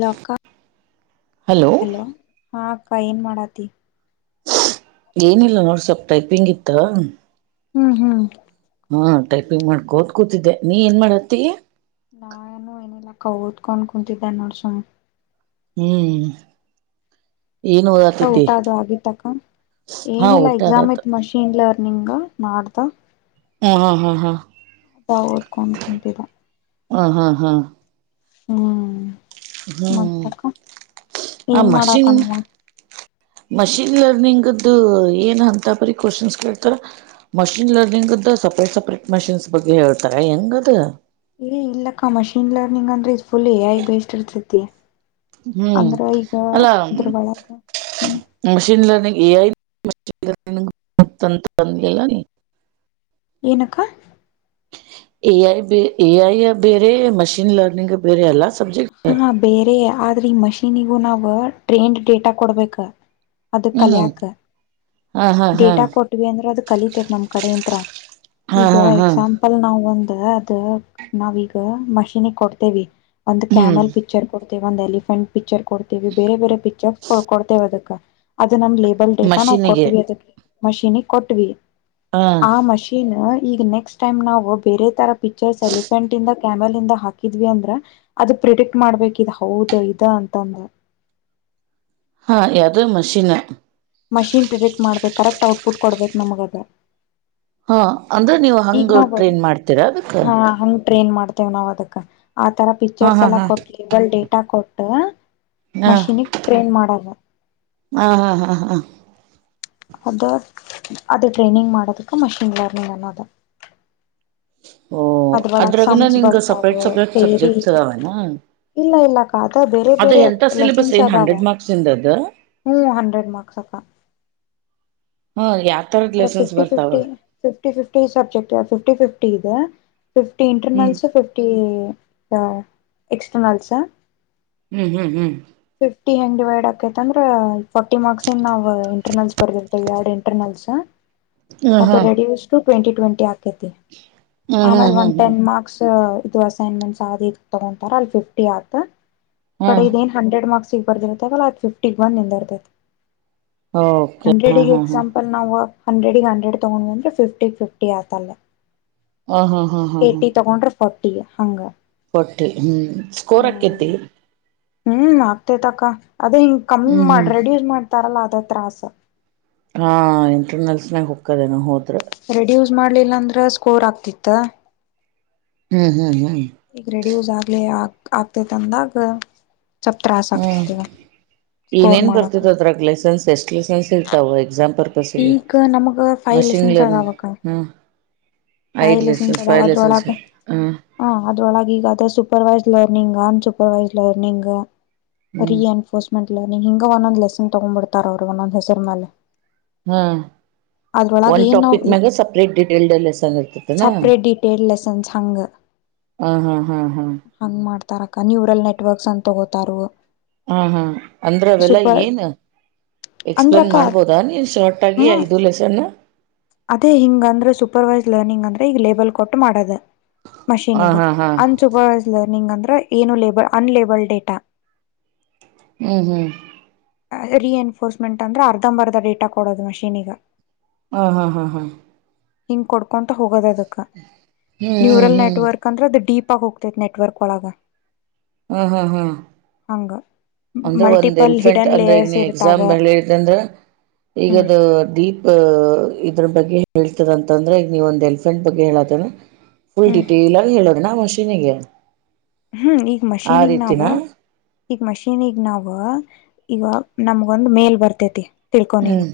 Low ಅಕ್ಕ hello ಹಾ ಅಕ್ಕ ಏನ್ ಮಾಡಾತಿ ಏನಿಲ್ಲ ನೋಡ್ ಸ್ವಲ್ಪ ಟೈಪಿಂಗ್ ಇತ್ತ ಹ್ಮ್ ಹ್ಮ್ ಹಾ ಟೈಪಿಂಗ್ ಮಾಡ್ಕೋತ ಕೂತಿದ್ದೆ ನೀ ಏನ್ ಮಾಡತ್ತೀ ನಯನು ಆಯನ ಇಲ್ಲ ಕತ್ಕ ಅನ್ಕಂತಿದ್ದ ನಡ್ಸಾಮ ಹ್ಮ್ ಏನ್ ಮತ್ತ ಓದಾತತಿ ಊಟ ಅದು ಆಗತ್ತಕ್ಕ ಹಾ ಏನಿಲ್ಲ ಊಟ ಎಕ್ಸಾಮ್ ಆದತ್ ಐತ್ ಮಷೀನ್ಲ ನಿಂಗ ನಾಡ್ದ ಹ್ಮ ಹಾ ಹಾ ಹಾ ಓದಕೊಂಡ್ಕಂತಿದೆ ಹಾ ಹಾ ಹಾ ಹ್ಮ್ ಹ್ಮ್ ಮತ್ತಕ್ಕ ಆ ಏನ್ ಮಶೀನ್ ಮಾಡಾತನವ ಮಷಿನ್ ಲರ್ನಿಂಗ್್ದು ಏನ್ ಅಂತ ಬರಿ ಕ್ವಶನ್ಸ್ ಕೇಳ್ತಾರ ಮಷಿನ್ ಲರ್ನಿಂಗ್ ಹಂಗ ಸಪ್ರೇಟ್ ಸಪ್ರೇಟ್ ಮಷಿನ್ಸ್ ಬಗ್ಗೆ ಹೇಳ್ತಾರೆ ಹೆಂಗದು ಇ ಇಲ್ಲಕ್ಕ ಮಷೀನ್ ಲರ್ನಿಂಗ್ ಅಂದ್ರೆ ಇದು ಫುಲ್ ಎಐ ಬೇಸ್ಟ್ ಇರ್ತೈತಿ ಹ್ಮ್ ಅಂದ್ರ ಈಗ ಅಲ್ಲ ಅದ್ರ ಒಳಗ ಹ್ಮ್ ಮಷಿನ್ ಲರ್ನಿಂಗ್ ಎ ಆಐತಂತ ಬಂದಲ್ಲ ಏನಕ್ಕ ಎ ಐ ಎ ಐ ಬೇರೆ ಮಷೀನ್ ಲರ್ನಿಂಗ್ ಬೇರೆ ಅಲ್ಲ ಸಬ್ಜೆಕ್ಟ್ ಹಾ ಬೇರೆ ಆದ್ರೆ ಈ ಮಷೀನಿಗೂ ನಾವ ಟ್ರೇಂಡ್ ಡೇಟಾ ಕೊಡ್ಬೇಕ ಅದ ಹ್ಮ್ ಕಲಿಯಕ್ ಹಾ ಹಾ ಹಾ ಡೇಟಾ ಕೊಟ್ವಿ ಅಂದ್ರ ಅದ ಕಲಿತರಿ ನಮ್ ಕಡೆ ಇಂತ್ರ ಹಾ ಈಗ ಹಾ ಹಾ ಎಕ್ಸಾಂಪಲ್ ನಾವವು ಒ ಅದ ನಾವೀಗ ಮಷೀನ್ಿಗೆ ಕೊಡ್ತೇವಿ ಒಂದು್ ಹ್ಮ್ ಕ್ಯಾಮಲ್ ಪಿಕ್ಚರ್ ಕೊಡ್ ಒಂದ್ ಎಲಿಫೆಂಟ್ ಪಿಕ್ಚರ್ ಕೊಡ್ತೇವಿ ಬೇರೆ ಬೇರೆ ಪಿಕ್ಚರ್ಸ್ ಕೊಡ್ತೇವೆ ಅದಕ್ಕೆ ನಮ್ ಲೇಬಲ್ ಡೇಟಾ ನಾವು ಮಷೀನಿಗೆ ಕೊಟ್ಟವಿ ಅದ ಮಷೀನ್ಿಗೆ ಕೊಟ್ವಿ ಹ ಆ ಮಷೀನ್ ಈಗ ನೆಕ್ಸ್ಟ್ ಟೈಮ್ ನಾವು ಬೇರೆ ತರ ಪಿಕ್ಚರ್ಸ್ ಎಲಿಫೆಂಟ್ ಇಂದ ಕ್ಯಾಮಂದ ಹಾಕಿದ್ವಿ ಅಂದ್ರ ಅದು ಪ್ರಿಡಿಕ್ಟ್ ಮಾಡ್ಬೇಕ ಹೌದು ಇ ಅಂತಂದ ಹಾ ಯದ ಮಷೀನ್ ಮಷೀನ್ ಪ್ರಿಡೆಕ್ಟ್ ಮಾಡ್ಬೇಕು ಕರೆಕ್ಟ್ ಔಟ್ಪುಟ್ ಕೊಡ್ಬೇಕು ನಮಗದ ಹಾ ಅಂದ್ರೆ ನೀವು ಈಗ ಹಂಗ ನಾವ ಬ ಟ್ರೈನ್ ಮಾಡ್ತೀರಾ ಅದಕ್ಕ ಹಾ ಹಂಗ ಟ್ರೈನ್ ಮಾಡ್ತ ನಾವವು ಅದಕ್ ಆತರ ಹಾ ಪಿಕ್ಚರ್ಸ್ ಹಾ ಎಲ್ಲ ಹಾ ಕೊಟ್ಲಿಲ್ ಡೇಟಾ ಕೊಟ್ಟ ಹಾ ಮಷೀನಿಿಗೆ ಟ್ರೈನ್ ಮಾಡಲ್ಲ ಹಾ ಹಾ ಹಾ ಹಾ ಅದು ಅದು ಟ್ರೈನಿಂಗ್ ಮಾಡೋದಕ್ಕೆ ಮಷಿನ್ ಲರ್ನಿಂಗ್ ಅನ್ನೋದು ಓ ಅದ್ ಒಳಗ್ ಅದ್ರಾಗನ ಸಮಜ ನಿಂಗ ಬರ್ತಾವ ಸಪ್ರೇಟ್ ಸಪ್ರೇಟ್ ೇರಿ ಸಬ್ಜೆಕ್ಟ್ಸ್ ಅದಾವನಾ ಇಲ್ಲ ಇಲ್ಲ ಕಾದ ಬೇರೆ ಅದು ಬೇರೆ ಎಂತ ಸಿಲೆಬಸ್ ಲೆಸನ್ಸ್ ಏನ್ ಅದಾವ ಹಂಡ್ರೆಡ್ ಮಾರ್ಕ್ಸ್ ಇಂದ ಅದ ಹ್ಮ್ ಹಂಡ್ರೆಡ್ ಮಾರ್ಕ್ಸ್ ಅಕ್ಕ ಹ ಯಾವ ತರದ ಅಂದ್ರ ಲೆಸನ್ಸ್ ಫಿಫ್ಟಿ ಬರ್ತಾವ fifty fifty fifty subject fifty fifty ಇದೆ ಫಿಫ್ಟಿ ಹ್ಮ್ ಇಂಟರ್ನಲ್ಸ ಫಿಫ್ಟಿ ಎಕ್ಸ್ಟರ್ನಲ್ಸ ಹ್ಮ್ ಹ್ಮ್ ಹ್ಮ್ ಫಿಫ್ಟಿ ಹೆಂಗ್ ಡಿವೈಡ್ ಆಾಕೈತ ಅಂದ್ರೆ ಫಾರ್ಟಿ ಮಾರ್ಕ್ಸ್ ಇನ್ ನಾವು ಇಂಟರ್ನಲ್ಸ್ ಬರೆದಿರ್ತವಿ ಯ ಇಂಟರ್ನಲ್ಸ್ ಹ್ಮ್ ಅದು ಹಾ ರೆಡಿು ಟ್ವೆಂಟಿ ಟ್ವೆಂಟಿ ಆ ಹ್ಮ್ ಹ್ಮ್ ಆಮೇಲೆ ಒನ್ ಹ್ಮ್ ಹ್ಮ್ ಟನ್ ಮಾರ್ಕ್ಸ್ ಇದು ಅಸೈನ್ಮೆಂಟ್ಸ್ ಯ ಇದ ತಗೊಂತಾರ ಅಲ್ಲಿ ಫಿಫ್ಟಿ ಆ ಕಡೆ ಹ್ಮ್ ಏನ್ ಡ್ ಮಾರ್ಕ್ಸ್ಗ್ ಬರ್ದಿತ್ತ ಅ್ ಫಿಫ್ಟಿ ಬಂದ ನಿಂದರ್ೈ ಓಕೆ ಹಾ ಹಂಡ್ರೆಡ್ಗೆ ಹಾ ಹಾ ಎಕ್ಸಾಂಪಲ್ ನಾವು ಹಂಡ್ರೆಡಿಗೆ ಹಂಡ್ರೆಡ್ ತೊಗೊಂಡು ಅಂದ್ರರೆ ಫಿಫ್ಟಿಗೆ ಫಿಫ್ಟಿ ಆಗತಲ್ಲ ಹಾ ಹಾ ಹಾ ಹಾ ಹಾ ಫೋಟಿ ಹಂಗ ಕೊಟ್ಟಿ ಹ್ಮ್ ಸ್ಕೋರ್ಕೇತಿ ಹ್ಮ್ ಆಗ್ತೇತಕ್ಕ ಅದೇ ಹಿಂಗ್ ಕಮ್ಮಿ ಹ್ಮ್ ಮಾಡ ಹ್ಮ್ ರೆಡಿ ಮಾಡ್ತಾರಲ್ಲ ಅದ ತತ್ರಾಸ ಹಾ ಇಂಟರ್ನೆಲ್ಸ್ ನಾಗ ಹೋಗಕ್ಕದೇ ಹದ ರೆಡ್ಯೂಸ್ ಮಾಡ್ಲಿಲ್ಲ ಅಂದ್ರ ಸ್ಕೋರ್ ಆಗ್ತಿತ್ತ ಹ್ಮ್ ಹ್ಮ್ ಹ್ಮ್ ಈಗ ರೆಡಿ ಯೂಸ್ ಆಗ್ಲಿ ಆ ಆಗ್ತೆೇತಂದಾಗ ಹ್ಮ್ ಸ್ಕೋರ್ ನೇನ್ ಮಾಡಕ ಬರ್ತದ ಅದ್ರಾಗ ಲೈಸೆನ್ಸ್ ಎಷ್ಟ್ ಲೈಸೆನ್ಸ್ ಇರ್ತಾವ ಎಕ್ಸಾಮ್ ಪರ್ಪಸ್ಗೆ ಪಕ್ ನಮ ಫೈವ್ ಮಷಿನ್ ಲಸನ್ಸ್ ಲರ್ನಿಂಗ್ ಅಾವಕ್ಕ ಹ್ಮ ಕಿ ಐದ್ ಲೆಸೆನ್ಸ್ ಲೆಸನ್ಸ್ ಅಾವ ಫೈವ್ ಲೆಸನ್ಸ್ ಅದ್ರೊಳಗ ಹ ಹ ಅದ್ರೊಳಗ ಈಗ ಅ ಸೂಪರ್ವೈಸ್ ನೀಂಗ ಅನ್ಸೂಪರ್ವೈಸ್ರ್ನಿಂಗ ರೀ ಹ್ಮ್ ಎನ್ಫೋರ್ಸ್ಮೆಂಟ್ ನೀ ಹಿಂಗ ಒಂದೊಂದ್ ಲೆಸನ್ ತಗೊ್ಂಬ ಬಿಡ್ತಾರ ಅವರು ಒಂದೊಂದ್ ಲಲೆಸರ್ ಮೇಲೆ ಹ್ಮ್ ಒಂದು್ ನಾವ್ ಟಾಪಿಕ್ ಮಾಗ ಸಪ್ರೇಟ್ ಡಿಟೇಲ್ಡ್ಲ್ಲಿಸನ್ ಇರ್ತತನಾ ಸಪ್ರೇಟ್ ಡಿಟೇಲ್ ಲೆಸನ್ಸ್ ಹಂಗ ಹ ಹಾ ಹಾ ಹಾ ಹಂಗ್ ಮಾಡ್ತಾರ ಅಕ್ಕ ನ್ಯೂರಲ್ ನೆಟ್ವರ್ಕ್ಸ್ ಅಂತ ತಗೋತಾರ ಹಾ ಹಾ ಅಂದ್ರ ಅವೆಲ್ಲಾ ಸೂಪರ್ ಏನ್ ಎಕ್ಸ್ಪ್ಲೇನ್ ಅಂದ್ರಕ್ಕ ಮಾಡ್ಬೋದಾ ನೀ ಶಾರ್ಟ್ ಆಗಿ ಹ್ಮ ಐದು ಲೆಸನ್ ಅದೇ ಹಿಂಗ ಅಂದ್ರ ಸೂಪರ್ೈಸ್ಡ್ ಲರ್ನಿಂಗ್ ಅಂದ್ರೆ ಈಗ ಲೇಬಲ್ ಕೊಟ್ಟು ಮಾಡದು ಹ ಮಷನ್ಿಗ ಹಾ ಹಾ ಅನ್ ಸೂಪರ್ವೈಸ್ಲರ್ ನೀಂಗ ಅಂದ್ರೆ ಏನು ಲೇ ಅನ್ಲೇಬಲ್ಡ್ ಡೇಟಾ ಹ್ಮ್ ಹ್ಮ್ ರಿ ಎನ್ಫೋರ್ಸ್ಮೆಂಟ್ ಅಂದ್ರೆ ಅರ್ಧಂಬರ್ಧ ಡೇಟಾ ಕೊಡೋದು ಮಷೀನ್ಿಗ ಹ್ಮ ಹಾ ಹ್ಮ ಹಾ ಹಿಂಗ್ ಕೊಡ್ಕೊಂತ ಹೋಗೋದ ಅದಕ್ಕ ಹ್ಮ್ ನ್ಯೂರಲ್ ಹ್ಮ್ ನೆಟ್ವರ್ಕ್ ಅಂದ್ರೆ ಅದು ಡೀಪ್ ತಪ್ಪ ಹೋಗತೈತ್ ನೆಟ್ವರ್ಕ್ ಒಳಗ ಹ್ಮ್ ಹ್ಮ್ ಹ್ಮ್ ಹಂಗ ಅಂದ್ರೆ ಒಂದ್ ಮಲ್ಟಿಪಲ್ ಎಲಿಫೆಂಟ್ ಹಿಡನ್ ಅಂದ್ರೆ ಈಗ ಲೇಯರ್ಸ್ ನೀ ಇರ್ತಾವ ಎಕ್ಸಾಮ್ ಬೆಿತ ಅಂದ್ರ ಹ್ಮ್ ಈಗದು ದೀಪ್ ಇದ್ರ ಬಗ್ಗೆ ಹೇತದಂತ ಅಂದ್ರೆ ಈಗ ನೀವ ಒಂದ್ ಎಲ್ಫ್ರೆಂಟ್ ಬಗ್ಗೆ ಹೇಳತೇನ ಫುಲ್ ಹ್ಮ್ ಡೀಟೇಲ್ ಆಗ ಹೇಳೋದನಾ ಮಷೀನ್ಿಗೆ ಹ್ಮ್ ಈಗ ಮಷೀನ್ಗೆ ನಾವವು ಈಗ ಮಷೀನ್ ಣಗ್ ನಾವವು ಈಗ ನಮ್ಗೊಂದ್ ಮೇಲ್ ಬರ್ತೇತಿ ತಿಳ್ಕೊ ನೀನು ಹ್ಮ್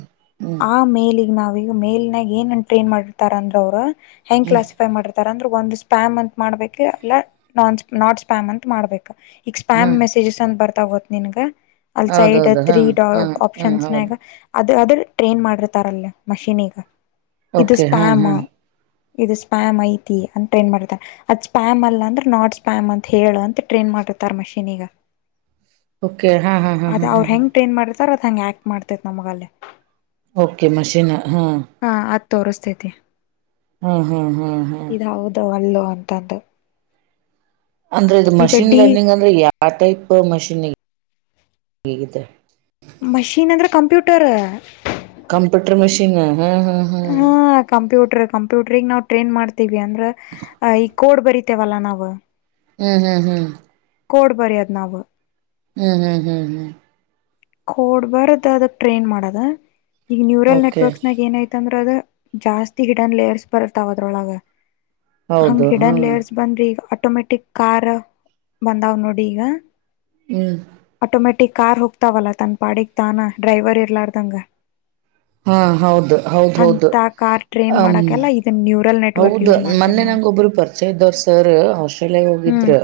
ಹ್ಮ್ ಆ ಮೇಲಿಗ್ ನಾವೀಗ ಮೇಲ್ ನ್ಯಾಗ ಏನ್ ಟ್ರೈನ್ ಮಾಡಿರ್ತಾರ ಅಂದ್ರ ಅವ್ರು ಹೆಂಗ್ ಕ್ಲಾಸಿಫೈ ಮಾಡಿತಾರೆ ಅಂದ್ರೆ ಒಂದು ಸ್ಪ್ಯಾಮ್ ಅಂತ ಮಾಡ್ಬೇಕು ಇಲ್ಲ ನಾನ್ ಸ್ಪಾಮ್ ನಾಟ್ ಸ್ಪ್ಯಾಮ್ ಅಂತ ಮಾಡ್ಬೇಕ ಈಗ ಹಾ ಸ್ಪ್ಯಾಮ್ ಮೆಸೇಜಸ್ ಅಂತ ಬರ್ತಾ ಗತ್ ನಿನ್ಗ ಅಲ್ಸೈಡ್ ಹೌದೌದು ಹಾ ೀ ಹಾ ಹಾ ಆಪ್ಷನ್ಸ್ ಹೌದು ಅದು ಅದ್ರ ಟ್ರೈನ್ ಮಾಡಿರ್ತಾರಲ್ಲೇ ಮಷೀನಿಗೆ ಇದು ಓಕೆ ಹಾ ಸ್ಪ್ಯಾಮ ಹಾ ಇದು ಸ್ಪ್ಯಾಮ್ ಐತಿ ಅಂತ ಏನ್ ಮಾಡ್ತಾರೆ ಅದ್ ಸ್ಪ್ಯಾಮ್ ಅಲ್ಲ ಅಂದ್ರೆ ನಾ ಪಪ್ಯಾಮ್ ಅಂತ ಹೇಳು ಅಂತ ಟ್ರೈನ್ ಮಾಡಿತ್ತರ್ ಮಷೀನ್ಿಗ ಓಕೆ ಹಾ ಹಾ ಹಾ ಹಾ ಅದೇ ಹಾ ಅವ್ರ ಹಾ ಹೆಂಗ್ ಟ್ರೈನ್ ಮಾಡಿರ್ತಾರ ಅದ ಹೆಂಗ ಆಕ್ಟ್ ಮಾಡ್ತೇತ್ ನಮಗಲ್ಲೇ ಓಕೆ ಮಷೀನ್ ಹಾ ಅದ್ ತೋರಿಸ್ತೈತಿ ಹ್ಮ್ ಹ್ಮ್ ಹ್ಮ್ ಹ್ಮ್ ಅಲ್ಲು ಅಂತಂದು ಅಂದ್ರೆ ಇದು ಈಗ ಮಷಿನ್ ಡಿ ಲರ್ನಿಂಗ್ ಅಂದ್ರೆ ಯಾವ ಆಟೈಪ್ ಮಷೀನ್ಗ ಮಷೀನ್ ಅಂದ್ರೆ ಕಂಪ್ಯೂಟರ್ ಕಂಪ್ಯೂಟರ್ ಮಷೀನ್ ಹಾ ಹಾ ಹಾ ಕಂಪ್ಯೂಟರಿ ನಾವ್ ಟ್ರೈನ್ ಮಾಡ್ತೀವಿ ಅಂದ್ರ ಈ ಕೋಡ್ ಬರಿತೇವಲ್ಲಾ ನಾವು ಹ್ಮ್ ಹ್ಮ್ ಹ್ಮ್ ಕೋಡ್ ಬರತ್ ನಾವ ಹ್ಮ್ ಹ್ಮ್ ಹ್ಮ್ ಹ್ಮ ಕೋಡ್ ಬಾರದ ಅದಕ್ ಟ್ರೆಂಡ್ ಮಾಡದ ಈಗ ನ್ಯೂರಲ್ ಓಕೆ ನೆಟ್ವರ್ಕ್ಸ್ ನಾಗ ಏನಐತಂದ್ರ ಜಾಸ್ತಿ ಹಿಡನ್ ಲೇರ್ಸ್ ಬರ್ತಾವ ಅದ್ರೊಳಗ ಹಂಗ್ ಹೌದು ಹಿಡನ್ ಹ್ಮ್ ಲೇಯರ್ಸ್ ಬಂದ್ರಿ ಈಗ ಆಟೋಮ್ಯಾಟಿಕ್ ಕಾರ್ ಬಂದಾವ್ ನೋಡಿ ಈಗ ಹ್ಮ್ ಆಟೋಮೆಟಿಕ್ ಕಾರ್ ಹೋಗ್ತಾವಲ್ಲ ತನ್ ಪಾಡಿಗೆ ತಾನ ಡ್ರೈವರ್ ಇರ್ಲಾರ್ದಂಗ ಹಾ ಹೌದು ಹೌದ ಹೌದು ಅಂತ ಕಾರ್ ಟ್ರೈನ್ ಹ ಮಾಡಕೆಲ್ಲ ಇದನ್ ನ್ಯೂರಲ್ ನೆಟ್ವರ್ಕ್ ಹೌದು ಯೂಸ್ ಮಾಡ್ತೇವ್ ಮೊನ್ನೆ ನಾವು ನಂಗ ಒಬ್ರು ಪರಿಚಯ ಇದ್ದವರು ಸರ್ ಔಶಲ್ಯಾಗ ಹ್ಮ್ ಹೋಗಿದ್ರ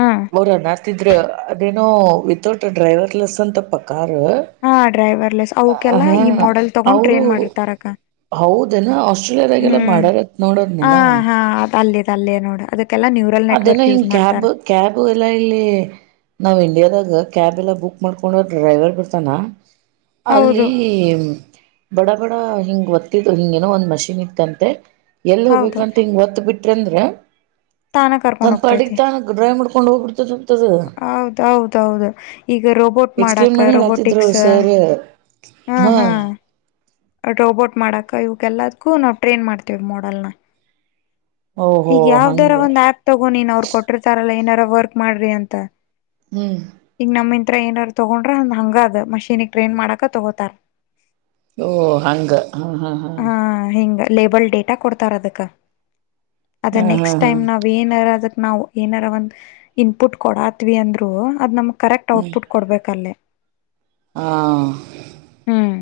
ಹಾ ಅವರ ನತಿದ್ರ ಅದೇನೋ ವಿತೌಟ್ ಅ ಡ್ರೈವರ್ಲೆಸ್ ಅಂತಪ್ಪ ಕಾರಾರ್ ಹಾ ಡ್ರೈವರ್ಲೆಸ್ ಅವಕಲ್ಲ ಈ ಮಾಡೆಲ್ ತಗೊಂಡ್ ಟ್ರೈನ್ ಮಾಡಿರ್ತಾರಕ್ಕ ಹೌದೇನಾ ಆಸ್ಟ್ರೇಲಿಯಾದಾಗೆಲ್ಲ ಹ್ಮ್ ಮಾಡಾರತ್ ನೋಡದ್ನೇನ ತಲ್ಲ ನೋಡ ಅದ ಅದೇನ ಹಿಂಗ ಕ್ಯಾಬ್ ಕ್ಯಾಬ್ ಎಲ್ಲಾ ಇಲ್ಲಿ ನಾವ್ ಇಂಡಿಯಾದಾಗ ಕ್ಯಾಬ್ ಎಲ್ಲ ಬುಕ್ ಮಾಡ್ಕೊಂಡ ಡ್ರೈವರ್ ಬಿಡ್ತಾನ ಹೌದು ಅಲ್ಲಿ ಬಡ ಡ ಹಿಂಗ ಒತ್ತಿದ್ ಹಿಂಗ ಏನೋ ಒಂದ ಮಷೀನ್ ಇತ್ತಂತೆ ಎಲ್ಲಿ ಹೌದು ಹೋಗಬೇಕಂತ ಹಿಂಗ ಒತ್ತತ್ ಬಿಟ್ಟ ಅಂದ್ರೆ ತಾನ ಕರ್ಕೊಂಡ್ ತನ್ ಪಡಿಗೆ ತಾನ ಡ್ರಾಯ್ ಮಾಡ್ಕೊಂಡ್ ಹೋಗ್ಬಿಡ್ತದ ಹೌದೌದೌದು ಈಗ ರೋಬೋಟ್ ಎಕ್ಸ್ಪ್ಲೇನ್ ಮಾಡಾಕ ಮಾಡಿ ಹೇಳತ್ತಿದ್ರು ರೋಬೋಟಿಕ್ಸ್ ಸರ್ ಹ್ಮ್ ಹಾ ಹ್ಮ್ ರೋಬೋಟ್ ಮಾಡಕ ಇವಗೆಲ್ಲದಕ್ಕೂ ನಾವು ಟ್ರೈನ್ ಮಾಡ್ತೇವಿ ಮಾಡಲ್ನ ಓಹೋ ಈಗ ಯಾವ್ದಾರ ಹಂಗೆ ಒಂದ್ ಆ್ಯಪ್ ತಗೊಂಡ ನೀನ್ ಅವರು ಕೊಟ್ಟಿರ್ತಾರಲ್ಲ ಏನಾರ ವರ್ಕ್ ಮಾಡ್ರಿ ಅಂತ ಹ್ಮ್ ಟ್ರೈನರ್ ತಗೊಂಡ್ರ ಹಂಗದ ಮಷೀನಿಗ್ ಟ್ರೈನ್ ಮಾಡಕ ತಗೋತಾರ ಓ ಹಂಗ ಹ್ಮ್ ಹ್ಮ ಹ್ಮ್ ಹಾ ಹಿಂಗ ಲೇಬಲ್ ಡೇಟಾ ಕೊಡ್ತಾರ ಅದಕ್ಕೆ ಅದ ಹಾ ಹಾ ನೆಕ್ಸ್ಟ್ ಹಾ ಟೈಮ್ ನಾವವು ಏನಾರ ಅದಕ್ಕೆ ನಾವವು ಏನಾರ ಒಂದ್ ಇನ್ಪುಟ್ ಕೊಡಾತ್ವಿ ಅಂದ್ರು ಅದ್ ನಮ್ ಕರೆಕ್ಟ್ ಹ್ಮ್ ಔಟ್ಪುಟ್ ಕೊಡ್ಬೇಕಲ್ಲೇ ಹಾ ಹ್ಮ್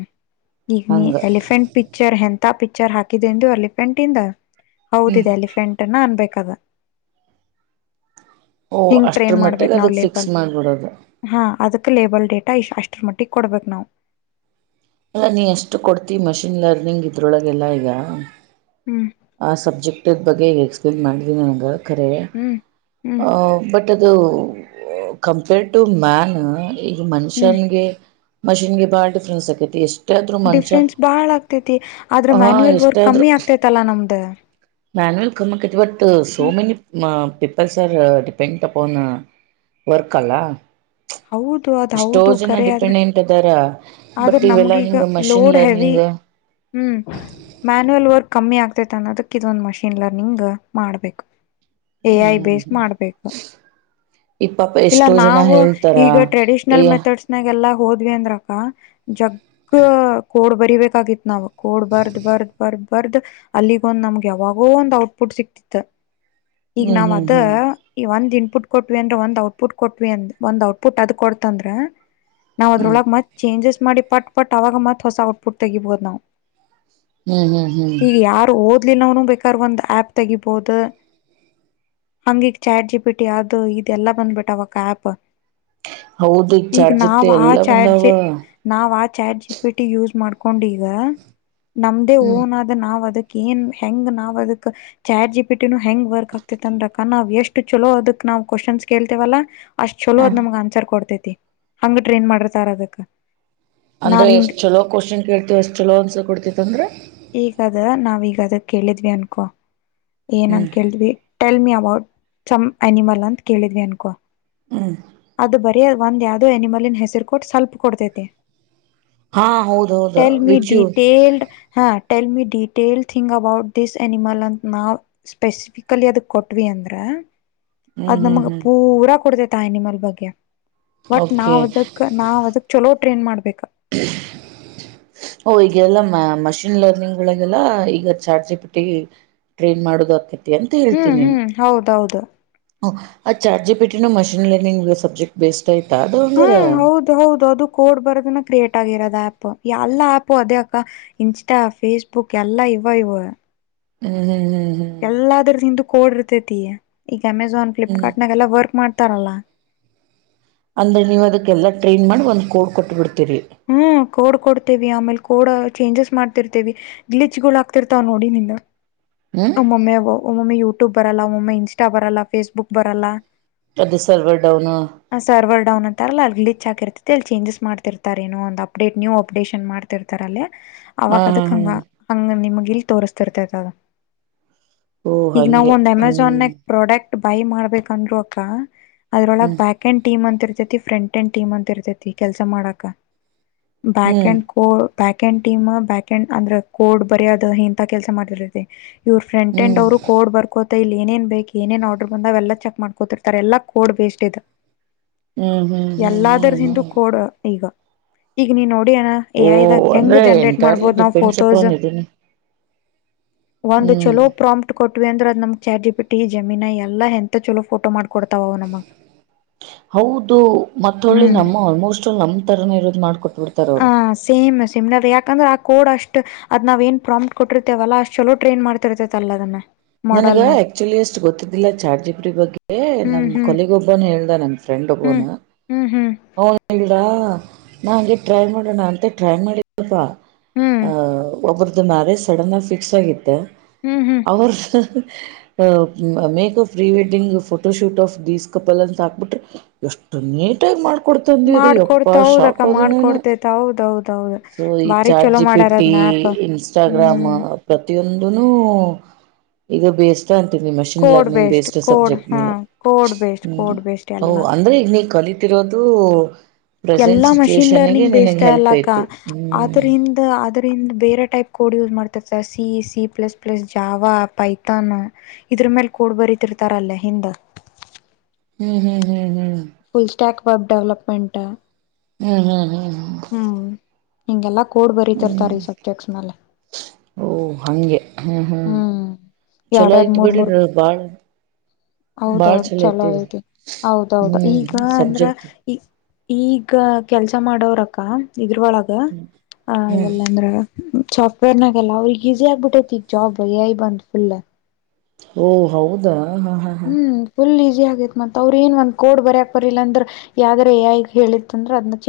ಈಗ ನೀ ಹಂಗ ಎಲಿಫೆಂಟ್ ಪಿಕ್ಚರ್ ಎಂತ ಪಿಕ್ಚರ್ ಹಾಕಿದೆಂದು ಎಲಿಫೆಂಟ್ ಇಂದ ಹ್ಮ್ ಹೌದಿದೆ ಎಲಿಫೆಂಟ್ನ್ನ ಅನ್ಬೇಕದ ಓ ಹಿಂಗ ಅಷ್ಟ್ರ ಟ್ರೈನ್ ಮಾಡ್ಬೇಕ ಮಟ್ಟಿಗೆ ನ ಅದಕ್ಕೆ ಫಿಕ್ಸ್ ಲೇಬಲ್ ಮಾಡಿಬಿಡೋದು ಹ ಲೇಬಲ್ ಡೇಟಾ ಅಷ್ಟರ ಮಟ್ಟಿಗೆ ಕೊಡ್ಬೇಕು ನಾವು ಅಲ್ಲ ನೀ ಎಷ್ಟು ಕೊಡ್ತಿ ಮಷಿನ್ ಲರ್ನಿಂಗ್ ಇದ್ರೊಳಗೆಲ್ಲಾ ಈಗ ಹ್ಮ್ ಆ ಸಬ್ಜೆಕ್ಟ್ದ ಬಗ್ಗೆ ಈಗ ಎಕ್ಸ್ಪ್ಲೇನ್ ಮಾಡಿದನಿ ನನಗೆ ಖರೆ ಹ್ಮ್ ಹ್ಮ್ ಬಟ್ ಅದು ಕಂಪೇರ್ ಟು ಮ್ಯಾನ್ ಈಗ ಹ್ಮ್ ಮನುಷ್ಯನ್ಗೆ ಮಷೀನ್ಗೆ ಬಾಳ ಡಿಫ್ರೆನ್ಸ್ ಆಕೈತಿ ಎಷ್ಟು ಡಿಫೆನ್ಸ್ ಬಾಳ ಆಗ್ತೈತಿ ಆದ್ರೆ ಹಾ ಮ್ಯಾನ್ಯಯಲ್ ವರ್ಕ್ ಕಮ್ಮಿ ಆಗ್ತೈತಲ್ಲಾ ನಮ್ದ ಮ್ಯಾನುವಲ್ ಕಮ್ಮಕ್ಕತಿ ಬಟ್ ಸೋ ಹ್ಮ್ ಮೆನಿ ಇಪ್ಪತ್ತು ಸಾವಿರ ಡಿಪೆಂಡ್ ಅಪನ್ ವರ್ಕ ಅಲ್ಲಾ ಹೌದು ಅದ್ ಎಷ್ಟೋ ಹೌದು ಜನ ಕರೆ ಆದ್ರೆ ಡಿಪೆಂಡೆಂಟ್ ಇದದಾರ ಆದ್ರ ಬಟ್ ಇವೆಲ್ಲಾ ನಮ್ಗೀಗ ಹಿಂಗ ಮಷಿನ್ ಲೋಡ್ ಹೆವಿ ಲರ್ನಿಂಗ್ ತ್ತೆ ಹ್ಮ್ ಮ್ಯಾನವಲ್ ವರ್ಕ್ ಕಮ್ಮಿ ಆಗ್ತೈತೆ ಅನ್ನದಕ್ಕ ಇದೊಂದು ಮಷಿನ್ ಲರ್ನಿಂಗ್ ಮಾಡ್ಬೇಕು ಎ ಐ ಬೆಸ್ ಮಾಡ್ಬೇಕು ಈ ಪಾಪ ಇಲ್ಲ ಎಷ್ಟೋ ಜನ ನಾವು ಹೇಳ್ತಾರ ಈಗ ಏ ಟ್ರೆಡಿಷ್ನಲ್ ಮೆಥಡ್ಸ್ನಾಗೆಲ್ಲ ಹೋದ್ವಿ ಅಂದ್ರಕ್ಕ ಜಗ್ ಕೋಡ್ ಬರಿಬೇಕಾಗಿತ್ ನಾವು ಕೋಡ್ ಬರ್ದ್ ಬರ್ದ್ ಬರ್ದ್ ಬರ್ದ್ ಅಲ್ಲಿಗ ಒಂದ್ ನಮ್ಗೆ ಯಾವಾಗೋ ಒಂದ್ ಔಟ್ಪುಟ್ ಸಿಕ್ತಿತ್ತ ಈಗ ಹ್ಮ್ ನಾವ್ ಹ್ಮ್ ಅದ ಹ್ಮ್ ಈಗ ಒಂದ್ ಇನ್ಪುಟ್ ಕೊಟ್ವಿ ಅಂದ್ರೆ ಒಂದ್ ಔಟ್ಪುಟ್ ಕೊಟ್ವಿ ಅಂದ ಒಂದ್ ಔಟ್ ಟ್ಟ ಅದ ಕೊಡ್ತಂದ್ರ ನಾವ್ ಹ್ಮ್ ಅದ್ರೊಳ ಮತ್ತ ಚೇಂಜಸ ಮಾಡಿ ಪಟ್ ಪಟ್ ಅವಾಗ ಮತ್ತ ಹೊಸ ಔಟ್ಪುಟ್ ತಗಿಬಹುದು ನಾವು ಹ್ಮ್ ಹ್ಮ್ ಹ್ಮ್ ಇಲ್ಲಿ ನಾನು ಬೇಕಾದ ಒಂದು ಆಪ್ ತೆಗಿಬಹುದು ಹಂಗೀಗ ಚಾಟ್ ಜಿ ಪಿ ಟಿ ಅದು ಇದೆಲ್ಲ ಬಂದ್ಬಿಟ್ಟ ಅವಕ್ಕ ಆಪ್ ಹೌದು ಈಗ ಚಾಟ್ ಜಿಪ್ಟಿ ನಾವ್ ಆ ಎಲ್ಲಾ ಬಂದಾವ ಚಾಟಜಿ ನಾವ್ ಆ ಚಾಟ್ ಜಿ ಪಿಟಿ ಯೂಸ್ ಮಾಡ್ಕೊಂಡ್ ಈಗ ನಮ್ದೇ ಹ್ಮ್ ಓನ್ ಆದ ನಾವ್ ಅದಕ್ಕೆ ಏನ್ ಹೆಂಗ್ ನಾವ್ ಅದಕ್ ಚಾಟ ಜಿ ಪಿಟಿನು ಹೆಂಗ್ ವರ್ಕ್ ಆಗ್ತಿತ್ ಅಂದ್ರಕ್ಕ ನಾವ್ ಎಷ್ಟ ಚಲೋ ಅದಕ್ ನಾವ ಕ್ವಶನ್ಸ್ ಕೇಳತೇವಲ್ಲ ಅಷ್ಟ ಚಲೋ ಹ ಅದ್ ನಮಗ್ ಆನ್ಸರ್ ಕೊಡ್ತೈತಿ ಹಂಗ ಟ್ರೈನ್ ಮಾಡಿರ್ತಾರ ಅದಕ್ ಅಂದ್ರ ನಾವ್ ಎಷ್ಟ್ ಹಿಂಗ್ ಚಲೋ ಕ್ವಶನ್ ಕೇಳ್ತವ ಎಷ್ಟ್ ಚಲೋ ಅನ್ಸರ್ ಕೊಡ್ತೈತಿ ಅಂದ್ರ ಈವಾಗದ ಕೇಳಿದ್ವಿ ಅನ್ಕೋ ಏನಂದ ಹ್ಮ್ ಕೇಳಿದ್ವಿ ಟೇಲ್ಮಿ ವಾಟ್ ಸಂ ಅನಿಮಲ್ ಅಂತ ಕೇಳಿದ್ವಿ ಅನ್ನಕೋ ಹ್ಮ್ ಅದು ಬರೀ ಒಂದ್ ಯಾವ್ದೋ ಆನಿಮಲಿನ ಹೆಸರು ಕೊಟ್ಟು ಸ್ವಲ್ಪ ಕೊಡ್ತೈತೆ ಹಾ ಹೌದೌದು ಟೆಲ್ಮಿ ವಿಚ್ ಯು ಡೀಟೆಲ್ಡ್ ಹಾ tell me detail thing about this animal ಅಂತ ನಾವು ಸ್ಪೆಸಿಫಿಕಲಿ ಅದ ಕೊಟ್ವಿ ಅಂದ್ರ ಹ್ಮ್ ಅದ್ ಹ್ಮ್ ನಮಗ್ ಹ್ಮ್ ಪೂರಾ ಕೊಡತೈತಿ ಆ ಆನಿಮ್ಮಲ್ ಬಗ್ಗೆ ವಟ್ ಓಕೆ ನಾವದಕ್ ನಾವದಕ್ ಚಲೋ ಟ್ರೈನ್ ಮಾಡ್ಬೇಕ ಓ ಈಗೆಲ್ಲ ಮ ಮಷಿನ್ ಲರ್ನಿಂಗ್ಗಳಿಗೆಲ್ಲ ಈಗ ಚಾಟ ಜಿಪಿಟ್ಟಿ ಟ್ರೈನ್ ಮಾಡೋದು ಆಕತಿ ಅಂತ ಹ್ಮ್ ಹೇಳ್ತೀನಿನ ಹ್ಮ್ ಹೌದೌದು ಆ ಚಾಟ ಜಿಪಿಟಿನು ಮಷೀನ್ ಲರ್ನಿಂಗ್ ಸಬ್ಜೆಕ್ಟ್ ಬೇಸ್ ಹಾ ಹೌದು ಹೌದು ಅದು ಕೋಡ್ ಬರದನ್ನ ಕ್ರಿಯೇಟ್ ರೋದ ಆ್ಯಪ್ ಎಲ್ಲ ಆ್ಯಪು ಅದೇ ಅಕ್ಕ ಇನ್ಸ್ಟಾ ಫೇಸ್ಬುಕ್ ಎಲ್ಲಾ ಇವ ಇವು ಹ್ಮ್ ಹ್ಮ್ ಹ್ಮ್ ಎಲ್ಲಾದರದ ಹಿಂದು ಕೋಡ್ ಇರ್ತೈತಿ ಈಗ ಅಮೆಝಾನ್ ಹ್ಮ್ ಹ್ಮ್ ಫ್ಲಿಪ್ಕಾರ್ಟ್ನಾಗೆಲ್ಲ ವರ್ಕ್ ಮಾಡ್ತ ತರಲ ಅಂದ್ರೆ ನೀವು ಅದಕ್ಕೆೆಲ್ಲ ಟ್ರೈನ್ ಮಾಡಿ ಒಂದ ಕೋಡ್ ಕೊಟ್ಟ ಬಿಡ್ತೀವಿ ಹ್ಮ್ ಕೂಡ್ ಕೊಡ್ ಆಮೇಲೆ ಕೋಡ ಚೇಂಜಸ್ ಮಾಡ್ತಿರ್ತೇವಿ ಗ್ಲಿಚ್ ಗಳು ಆಗ್ತಿರ್ತಾವ ನೋಡಿ ನಿನ್ನ ಹ್ಮ್ ಒಮ್ಮೊಮ್ಮೆ ಒಮ್ಮೊಮ್ಮೆ ಯೂಟ್ಯೂಬ್ ಬರಲ್ಲ ಒಮ್ಮೊಮ್ಮೆ ಇನ್ಸ್ಟಾ ಬರಲ್ಲ ಫೇಸ್ಬುಕ್ ಬರಲ್ಲ ಅದು ಸರ್ವರ್ ಡೌನ್ ಹಾ ಹ ಸರ್ವರ್ ಡೌನ್ ಅಂತಾರಲ್ಲ ಗ್ಲಿಚ ಹಾಕಿರ್ತ್ತ ಚೇಜಸ್ ಮಾಡ್ತಿರ್ತಾರ ಏನೋ ಒಂದು ಅಪ್ಡೇಟ ನ್ಯೂ ಅಪ್ಡೇಷನ್ ಮಾಡ್ತಿರ್ತಾರ ಅಲ್ಲಿ ಅವಾಗ ಹಾ ಅದಕ್ ಹಾ ಹಂಗ ಹಂಗ ನಿಮಗ ಇಲ್ ತೋರ್ಸ್ತಿರ್ತತ ಅದ ಓ ಈಗ ನಾವು ಹಂಗೆ ಒಂದ್ ಹ್ಮ್ ಅಮೆಝಾನಾಗ ಪ್ರಾಡಕ್ಟ್ ಬೈ ಮಾಡ್ಬೇಕಂದ್ರು ಅಕ್ಕ ಅದ್ರೊಳಗ್ ಹ್ಮ್ ಬ್ಯಾಕ್ ಆಂಡ್ ಟೀಮ್ ಅಂತ ಇರ್ತೈತಿ ಫ್ರೆಂಡ್ಟಂಡ ಟೀಮ್ ಅಂತ ಇರ್ತೈತಿ ಕೆಲಸ ಮಾಡಾಕ back hmm hmm and code back and team back and ಅಂದ್ರ ಕೋಡ್ ಬರೇದ ಇಂತ ಕೆಲ್ಸ ಮಾಡಿರ್ತಿ ಇವ್ರ ಫ್ರೆಂಟೆಂಡ ಹ್ಮ್ ಅವರು ಕೋಡ್ ಬರ್ಕೋತ್ ಇಲ್ಲಿ ಏನೇನ್ ಬೇಕ್ ಏನೇನ್ ಆರ್ಡರ್ ಬಂದವ ಎಲ್ಲಾ ಚೆಕ್ ಮಾಡ್ಕೋತಿರ್ತಾರೆ ಎಲ್ಲ ಕೋಡ್ ಬೇಸ್ಡ ಇದು ಹ್ಮ್ ಹ್ಮ್ ಹ್ಮ್ ಎಲ್ಲಾದರದಿಂದ ಹ್ಮ್ ಕೋಡ ಈಗ ಈಗ ನೀನ್ ನೋ ನೋಡಿ ಏನು ಎ ಓ ಐ ದಾಗ ಹೆಂಗ್ ಅಂದ್ರೆ ಜನ್ರೇಟ್ ಎಂಟೈರ್ಲಿ ಮಾಡ್ಬೋದು ನಾವ್ ಡಿಪೆಂಡ್ಸ್ ಫೋಟೋಸ್ ಅಪಾನ್ ಇದನ್ನ ಒಂದು ಹ್ಮ್ ಚಲೋ ಪ್ರಾಮ್ಪ್ಟ್ ಕೊಟ್ವಿ ಅಂದ್ರ ನಮ್ ಚಾಟ್ ಜಿಪಿಟಿ ಜೇಮಿನಾಯಿ ಎಲ್ಲಾ ಎಂತ ಚಲೋ ಫೋಟೋ ಮಾಡ್ ಹೌದು ಮತ್ತಳ್ಳೆ ನಮ್ಮ ಆಲ್ಮೋಸ್ಟ್ ಆಲ್ ನಮ್ ತರನೇ ಇರುತ್ ಹಾ ಸೇಮ್ ಸಿಮ್ನರ್ ಯಾಕಂದ್ರೆ ಆಕ್ ಕೋಡ್ ಅಷ್ಟ್ ಅದ್ ನಾವೇನ್ ಪ್ರಾಮ್ಪ್ಟ್ ಕೊಟ್ಟಿರ್ತೇವಲ್ಲಾ ಅಷ್ಟ್ ಚಲೋ ಟ್ರೈನ್ ಮಾಡ್ತಿರ್ತೈತ ಅಲ್ಲದನ್ನ. ನನಗ ಆಕ್ಚುಲಿ ಅಷ್ಟು ಗೊತ್ತಿದ್ದಿಲ್ಲ ಚಾಟ್ ಜಿಪಿಟಿ ಬಗ್ಗೆ ಹ್ಮ್ ನಮ್ ಹ್ಮ್ ಕೊಲೀಗೊಬ್ಬನ್ ಹೇಳ್ದ ನನ್ ಫ್ರೆಂಡ್ ಹ್ಮ್ ನ ಹ್ಮ್ ಹ್ಮ್ ಅವನಡಾ [unintelligible] ನಾ ಹಂಗೆ ಟ್ರೈ ಮಾಡೋಣ ಅಂತ ಟ್ರೈ ಮಾಡಿದ್ನಪ್ಪಾ ಹ್ಮ್ ಅ ಒಬ್ರ್ ದು ಮ್ಯಾರೇಜ್ ಸಡನ್ ಆಗ್ ಫಿಕ್ಸ್ ಆಗಿತ್ತ. ಹ್ಮ್ ಹ್ಮ್. Makeup pre wedding photo shoot of these couple ಅಂತ ಹಾಕ್ಬಿಟ್ರೆ. ಅಷ್ಟು ನೀಟಾಗಿ ಮಾಡ್ ಕುಡ್ತಂದ ಅದು ಮಾಡ್ಕೊಡ್ತ ಯಪ್ಪ ಹೌದಕ್ಕ ಶಾಕ್ ಆದೆ ನಾನ್ ಮಾಡ್ಕೊಡ್ತೇತ ಹೌದೌದೌದು ಸೋ ಈ ಬಾರಿ ಚಾಟ್ ಚಲೋ ಮಾಡ್ಯಾರದ್ ಜಿಪಿಟಿ ನ ಈ ಆ್ಯಪ್ ಇನ್ಸ್ಟಾಗ್ರಾಮ್ ಹ್ಮ್ ಪ್ರತಿಯೊಂದುನು ಈಗ ಬೇಸ್ ಅಂತಿನಿ machine code learning based code subject ಹಾ ಮೇಲೆ ಕೋಡ್ ಬೇಸ್ಡ್ ಕೋಡ್ ಬೇಸ್ಡ್ ಎಲ್ಲ ಒಹ್ ಅಂದ್ರೆ ಈಗ ನೀ ಕಲಿತ್ ತಿರೋದು ಎಲ್ಲಾ ಮಷಿನ್ ಲರ್ನಿಂಗ್ ಬೇಸ್ಡ್ ಅಲ್ಲಾಕ್ಕ ಐತಿ ಹ್ಮ್ ಆದ್ರಿಂದ ಅದಕ್ ರಿಂದ್ ಬೇರೆ ಟೈಪ್ ಕೋಡ್ ಯೂಸ್ ಮಾಡ್ತರ್ ಸಿ ಇ C plus plus Java Python ಇದ್ [unintelligible] ಕೋಡ್ ಬರಿತಿರ್ತಾರ ಅಲ್ಲಿ ಹಿಂದ. ಹ್ಮ್ ಹ್ಮ್ ಹ್ಮ್ ಹ್ಮ್. ಫುಲ್ ಸ್ಟ್ಯಾಕ್ ವೆಬ್ ಡೆವಲಪ್ಮೆಂಟ್ ಹ್ಮ್ ಹ್ಮ್ ಹ್ಮ್. ಹ್ಮ್ ಹಿಂಗೆಲ್ಲಾ ಕೋಡ್ ಬರೀತಿರ್ತಾರ ಈ ಸಬ್ಜೆಕ್ಟ್ಸ್ ಮೇಲೆ. ಓಹ್ ಹಂಗೆ ಹ್ಮ್ ಹ್ಮ್ ಚಲೋ ಎರಡೆರಡ್ ಆಯ್ತು ಮೂರ್ ಬಿಡ್ರಿ ಮೂರ್ ನಮ್ ಬಾಳ್. ಹೌದೌದು ಚಲೋ ಐತಿ ಹೌದೌದು ಹ್ಮ್ ಈಗ ಅಂದ್ರ ಸಬ್ಜೆಕ್ಟ್ ಈ ಈಗ ಕೆಲ್ಸ ಮಾಡೋವ್ರಕ್ಕ. ಇದ್ರ್ ಒಳಗ ಆ ಹ್ಮ್ ಎಲ್ಲಂದ್ರ ಸಾಫ್ಟ್ವೇರ್ನಾಗೆಲ್ಲ ಅವ್ರಿಗ್ ಈಸಿ ಆಗ್ಬಿಟ್ಟೈತಿ ಈಗ ಜಾಬ್ ಎ ಐ ಬಂದ್ ಫುಲ್. ಓ ಹೌದಾ. ಹಾ ಹಾ ಹಾ ಹ್ಮ್ ಫುಲ್ ಈ ಆಗತ್ ಅವ್ರ ಏ ಒಂದ್ ಕೋಡ್ ಬರಕಕ್ ಬರಲಿಲ್ಲ ಅಂದ್ರ ಯದ್ರೆ ಹೇಳಿತ್ತ ಅಂದ್ರ ಅದ್ [unintelligible]